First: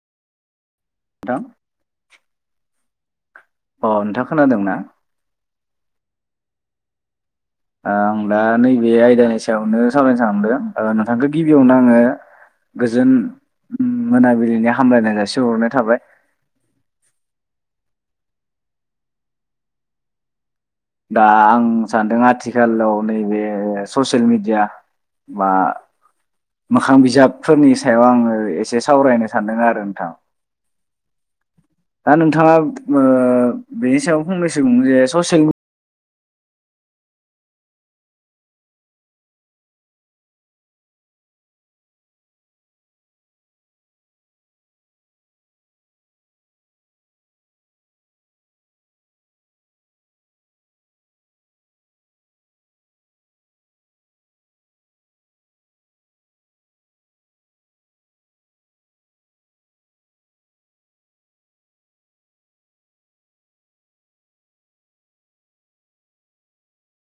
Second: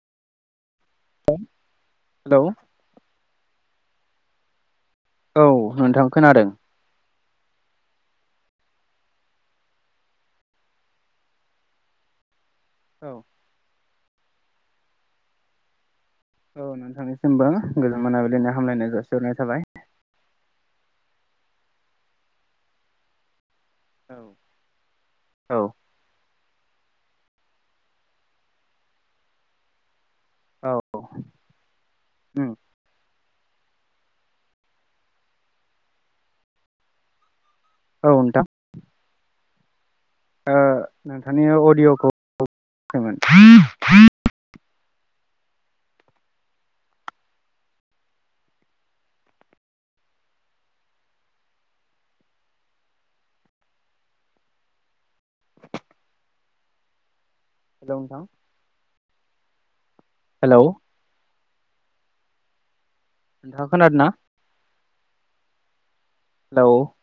नोंथां हेलौ अ नोंथां खोनादों ना औ नोंथां खोनादों। आं दा नैबे आयदानि सायावनो सावरायनो सानदों ओ नोंथांखौ गिबियावनो आङो गोजोन औ मोनाबिलिनि हामलायनाय जासिग हरनाय थाबाय। औ नोंथांनिसिमबो गोजोन मोनाबिलिनि हामलायनाय जासिहरनाय थाबाय। दा आं सानदों आथिखालाव नैबे ससियेल मेडिया बा औ मोखां बिजाबफोरनि सायाव आङो एसे सावरायनो सानदों आरो नोंथां। औ औ दा उम नोंथाङा ओ बेनि सायाव फंनैसो बुं जे ससियेल औ नोंथां ओ नोंथांनि अडिय'खौ खोनायाखैमोन हेल नोंथां। हेलौ नोंथाङा खोनादों ना हेल'